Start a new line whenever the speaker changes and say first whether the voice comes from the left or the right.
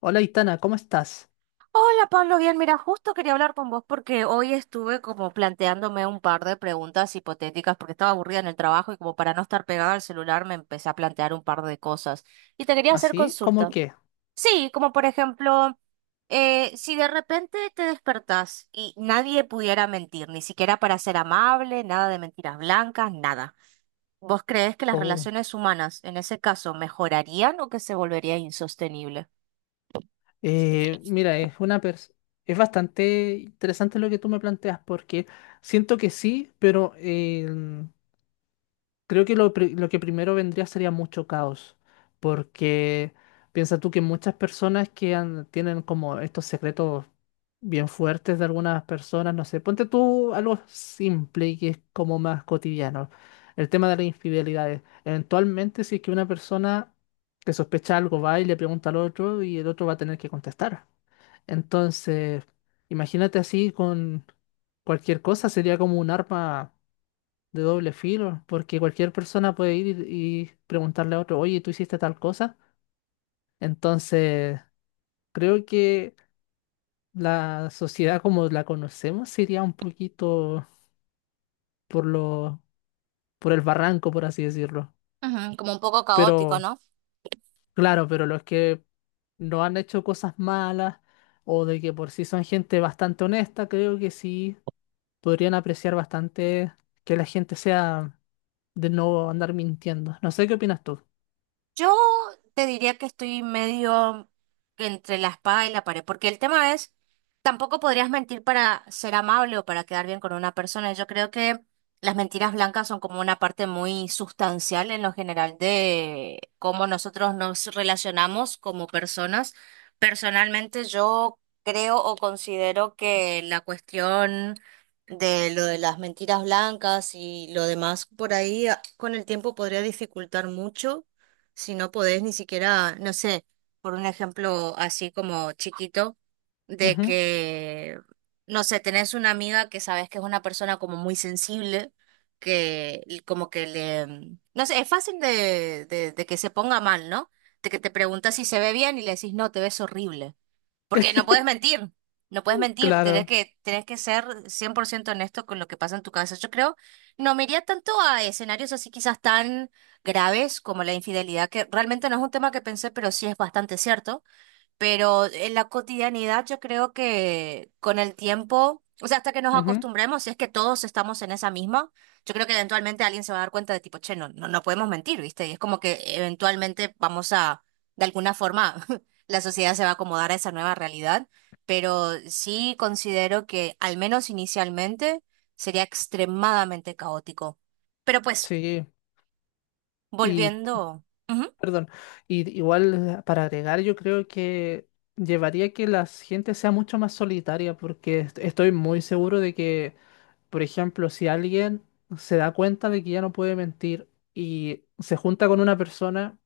left: Hola, Itana, ¿cómo estás?
right: Hola Pablo, bien, mira, justo quería hablar con vos porque hoy estuve como planteándome un par de preguntas hipotéticas porque estaba aburrida en el trabajo y como para no estar pegada al celular me empecé a plantear un par de cosas y te quería hacer
left: ¿Así? ¿Cómo
right: consulta.
left: qué?
right: Sí, como por ejemplo, si de repente te despertás y nadie pudiera mentir, ni siquiera para ser amable, nada de mentiras blancas, nada, ¿vos creés que las
left: Oh,
right: relaciones humanas en ese caso mejorarían o que se volvería insostenible?
left: mira, es bastante interesante lo que tú me planteas porque siento que sí, pero creo que lo que primero vendría sería mucho caos, porque piensa tú que muchas personas tienen como estos secretos bien fuertes de algunas personas, no sé, ponte tú algo simple y que es como más cotidiano, el tema de las infidelidades. Eventualmente, si es que una persona que sospecha algo va y le pregunta al otro y el otro va a tener que contestar. Entonces, imagínate así con cualquier cosa, sería como un arma de doble filo, porque cualquier persona puede ir y preguntarle a otro, oye, ¿tú hiciste tal cosa? Entonces, creo que la sociedad como la conocemos sería un poquito por lo, por el barranco, por así decirlo.
right: Ujú, como un poco caótico,
left: Pero,
right: ¿no?
left: claro, pero los que no han hecho cosas malas o de que por sí son gente bastante honesta, creo que sí podrían apreciar bastante que la gente sea de no andar mintiendo. No sé qué opinas tú.
right: Yo te diría que estoy medio entre la espada y la pared, porque el tema es, tampoco podrías mentir para ser amable o para quedar bien con una persona. Yo creo que las mentiras blancas son como una parte muy sustancial en lo general de cómo nosotros nos relacionamos como personas. Personalmente, yo creo o considero que la cuestión de lo de las mentiras blancas y lo demás por ahí con el tiempo podría dificultar mucho si no podés ni siquiera, no sé, por un ejemplo así como chiquito, de
left: Ujú.
right: que, no sé, tenés una amiga que sabes que es una persona como muy sensible, que como que le, no sé, es fácil de que se ponga mal, ¿no? De que te preguntas si se ve bien y le decís, no, te ves horrible. Porque no puedes mentir, no puedes mentir, tenés
left: Claro.
right: que, tenés que ser 100% honesto con lo que pasa en tu cabeza. Yo creo, no me iría tanto a escenarios así quizás tan graves como la infidelidad, que realmente no es un tema que pensé, pero sí es bastante cierto. Pero en la cotidianidad yo creo que con el tiempo, o sea, hasta que nos
left: Ujú.
right: acostumbremos, si es que todos estamos en esa misma, yo creo que eventualmente alguien se va a dar cuenta de tipo, che, no, no, no podemos mentir, ¿viste? Y es como que eventualmente vamos a, de alguna forma, la sociedad se va a acomodar a esa nueva realidad, pero sí considero que al menos inicialmente sería extremadamente caótico. Pero pues,
left: Sí, y
right: volviendo... Ujú.
left: perdón, y igual para agregar, yo creo que llevaría que la gente sea mucho más solitaria, porque estoy muy seguro de que, por ejemplo, si alguien se da cuenta de que ya no puede mentir y se junta con una persona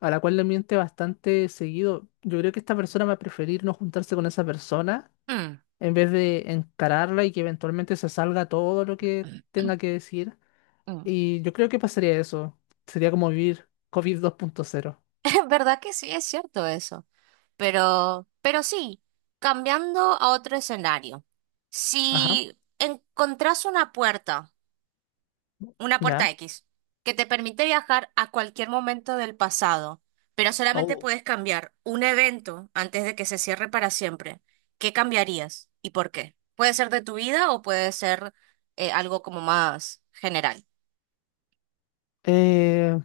left: a la cual le miente bastante seguido, yo creo que esta persona va a preferir no juntarse con esa persona
right: Mm,
left: en vez de encararla y que eventualmente se salga todo lo que tenga que decir.
right: mm.
left: Y yo creo que pasaría eso. Sería como vivir COVID dos punto cero.
right: ¿Verdad que sí es cierto eso? Pero sí, cambiando a otro escenario.
left: Ajá,
right: Si encontrás una puerta
left: ya.
right: X, que te permite viajar a cualquier momento del pasado, pero solamente
left: Oh.
right: puedes cambiar un evento antes de que se cierre para siempre, ¿qué cambiarías y por qué? Puede ser de tu vida o puede ser algo como más general.
left: Eh,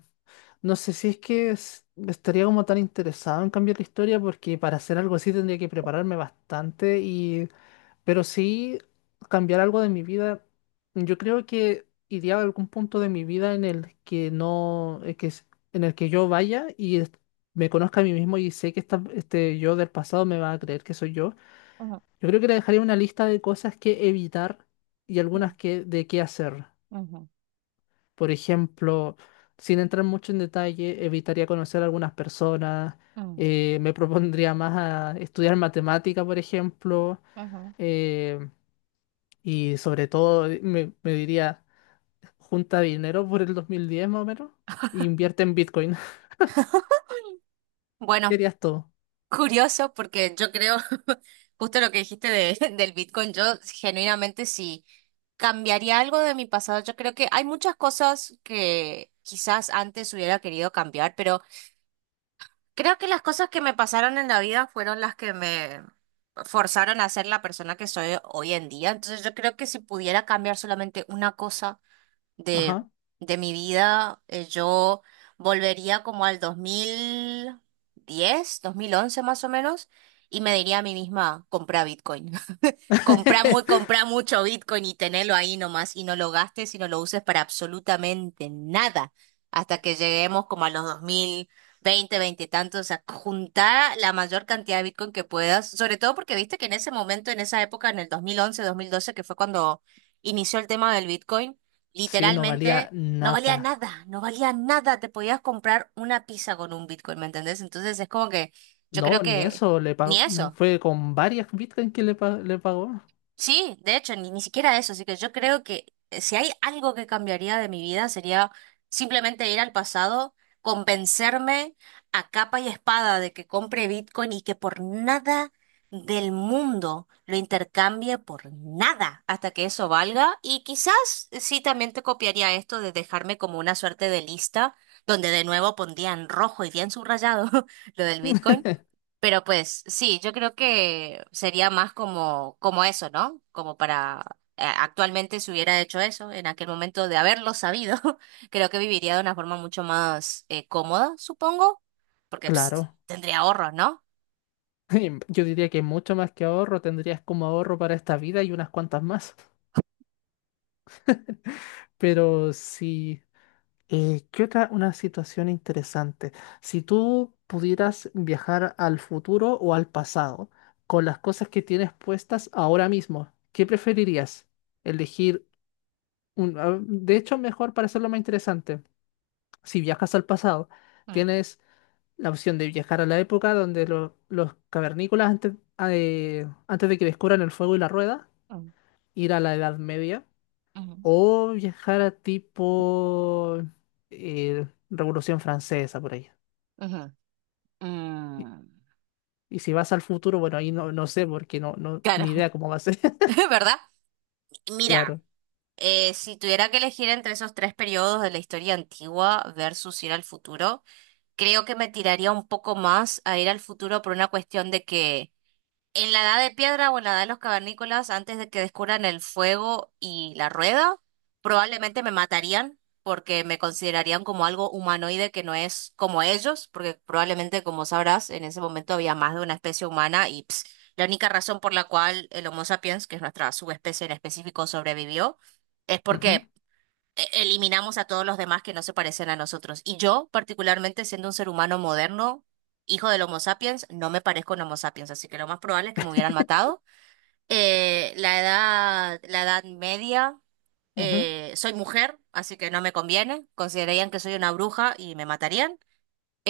left: no sé si es que estaría como tan interesado en cambiar la historia porque para hacer algo así tendría que prepararme bastante y... Pero sí cambiar algo de mi vida. Yo creo que iría a algún punto de mi vida en el que no... en el que yo me conozca a mí mismo y sé que este yo del pasado me va a creer que soy yo.
right: Ujú,
left: Yo creo que le dejaría una lista de cosas que evitar y algunas
right: ujú,
left: de qué hacer.
right: ujú,
left: Por ejemplo, sin entrar mucho en detalle, evitaría conocer a algunas personas,
right: ujú,
left: me propondría más a estudiar matemática, por ejemplo,
right: ujú.
left: eh, y sobre todo me diría, junta dinero por el 2010 más o menos, e invierte en Bitcoin.
right: Bueno.
left: Querías todo.
right: Curioso, porque yo creo, justo lo que dijiste de, del Bitcoin, yo genuinamente sí cambiaría algo de mi pasado. Yo creo que hay muchas cosas que quizás antes hubiera querido cambiar, pero creo que las cosas que me pasaron en la vida fueron las que me forzaron a ser la persona que soy hoy en día. Entonces yo creo que si pudiera cambiar solamente una cosa de,
left: Ajá.
right: de mi vida, yo volvería como al 2010 2011 más o menos, y me diría a mí misma, compra Bitcoin. Comprá mucho Bitcoin y tenelo ahí nomás y no lo gastes y no lo uses para absolutamente nada hasta que lleguemos como a los 2020, veinte veinte y tantos, a juntar la mayor cantidad de Bitcoin que puedas, sobre todo porque viste que en ese momento, en esa época, en el 2011 2012 que fue cuando inició el tema del Bitcoin,
left: Sí, no valía
right: literalmente no valía
left: nada.
right: nada, no valía nada, te podías comprar una pizza con un Bitcoin, ¿me entendés? Entonces es como que yo
left: No,
right: creo
left: ni
right: que
left: eso, le
right: ni
left: pagó, no,
right: eso.
left: fue con varias Bitcoin que le pagó.
right: Sí, de hecho, ni siquiera eso. Así que yo creo que si hay algo que cambiaría de mi vida sería simplemente ir al pasado, convencerme a capa y espada de que compre Bitcoin y que por nada del mundo lo intercambie por nada hasta que eso valga. Y quizás sí también te copiaría esto de dejarme como una suerte de lista donde de nuevo pondría en rojo y bien subrayado lo del Bitcoin, pero pues sí, yo creo que sería más como, como eso, ¿no? Como para, actualmente, si hubiera hecho eso en aquel momento de haberlo sabido, creo que viviría de una forma mucho más cómoda, supongo, porque
left: Claro.
right: tendría ahorros, ¿no?
left: Yo diría que mucho más que ahorro tendrías como ahorro para esta vida y unas cuantas más. Pero sí, ¿qué otra? Una situación interesante. Si tú pudieras viajar al futuro o al pasado con las cosas que tienes puestas ahora mismo, ¿qué preferirías? Elegir de hecho, mejor para hacerlo más interesante. Si viajas al pasado,
right: Mm,
left: tienes la opción de viajar a la época donde los cavernícolas antes, antes de que descubran el fuego y la rueda,
right: mm,
left: ir a la Edad Media,
right: ujú,
left: o viajar a tipo Revolución Francesa por ahí.
right: ujú,
left: Y,
right: mm.
left: y si vas al futuro, bueno, ahí no sé porque
right: Claro,
left: ni idea cómo va a ser.
right: ¿verdad? Mira,
left: Claro.
right: si tuviera que elegir entre esos tres periodos de la historia antigua versus ir al futuro, creo que me tiraría un poco más a ir al futuro por una cuestión de que en la edad de piedra o en la edad de los cavernícolas, antes de que descubran el fuego y la rueda, probablemente me matarían porque me considerarían como algo humanoide que no es como ellos, porque probablemente, como sabrás, en ese momento había más de una especie humana y la única razón por la cual el Homo sapiens, que es nuestra subespecie en específico, sobrevivió, es
left: Ujú,
right: porque eliminamos a todos los demás que no se parecen a nosotros. Y yo, particularmente siendo un ser humano moderno, hijo del Homo sapiens, no me parezco a un Homo sapiens, así que lo más probable es que me hubieran matado. La edad media,
left: ujú.
right: soy mujer, así que no me conviene. Considerarían que soy una bruja y me matarían.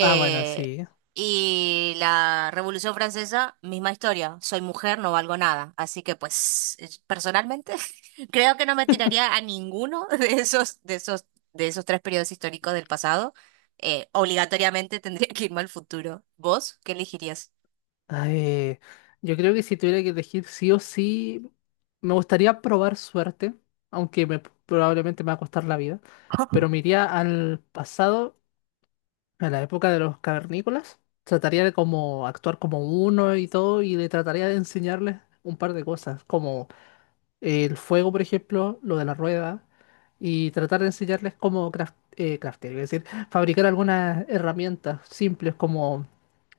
left: Ah, bueno, sí.
right: y la Revolución Francesa, misma historia. Soy mujer, no valgo nada. Así que, pues, personalmente, creo que no me tiraría a ninguno de esos tres periodos históricos del pasado. Obligatoriamente tendría que irme al futuro. ¿Vos qué elegirías?
left: Ay, yo creo que si tuviera que elegir sí o sí, me gustaría probar suerte, aunque me, probablemente me va a costar la vida, pero me iría al pasado, a la época de los cavernícolas, trataría de como actuar como uno y todo, y le trataría de enseñarles un par de cosas, como el fuego, por ejemplo, lo de la rueda, y tratar de enseñarles cómo craftear, es decir, fabricar algunas herramientas simples como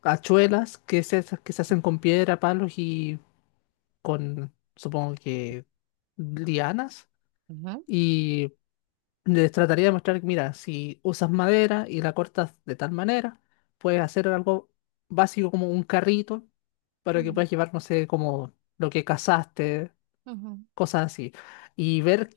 left: hachuelas que se hacen con piedra, palos y con, supongo que, lianas.
right: Ujú.
left: Y les trataría de mostrar, mira, si usas madera y la cortas de tal manera, puedes hacer algo básico como un carrito para que puedas llevar, no sé, como lo que cazaste, cosas así y ver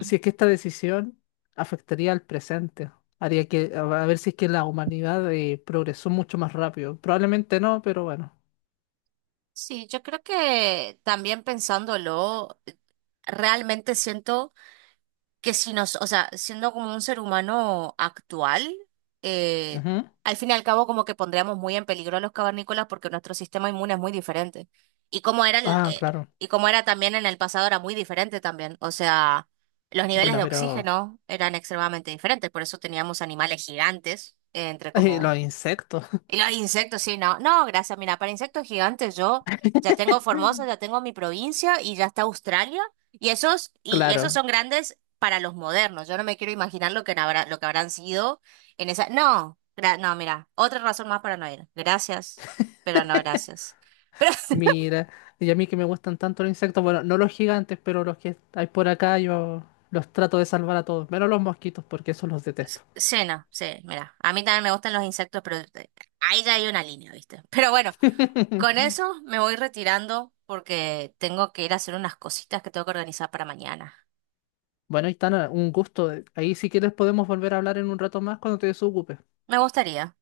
left: si es que esta decisión afectaría al presente, haría que, a ver si es que la humanidad progresó mucho más rápido. Probablemente no, pero bueno.
right: Sí, yo creo que también pensándolo, realmente siento que si nos, o sea, siendo como un ser humano actual, eh,
left: Ujú.
right: al fin y al cabo como que pondríamos muy en peligro a los cavernícolas porque nuestro sistema inmune es muy diferente. Y como era el,
left: Ah,
right: eh,
left: claro.
right: y como era también en el pasado era muy diferente también. O sea, los niveles
left: Bueno,
right: de
left: pero
right: oxígeno eran extremadamente diferentes, por eso teníamos animales gigantes, entre
left: los
right: como
left: insectos.
right: y los insectos, sí, no. No, gracias. Mira, para insectos gigantes yo ya tengo Formosa, ya tengo mi provincia y ya está Australia. Y esos
left: Claro.
right: son grandes para los modernos. Yo no me quiero imaginar lo que habrán sido en esa. No, no, mira, otra razón más para no ir. Gracias, pero no gracias. Pero
left: Mira, y a mí que me gustan tanto los insectos, bueno, no los gigantes, pero los que hay por acá, yo los trato de salvar a todos, menos los mosquitos, porque esos los detesto.
right: sí, no, sí, mira. A mí también me gustan los insectos, pero ahí ya hay una línea, ¿viste? Pero bueno, con eso me voy retirando porque tengo que ir a hacer unas cositas que tengo que organizar para mañana.
left: Bueno, Itana, un gusto. Ahí si quieres podemos volver a hablar en un rato más cuando te desocupes.
right: Me gustaría.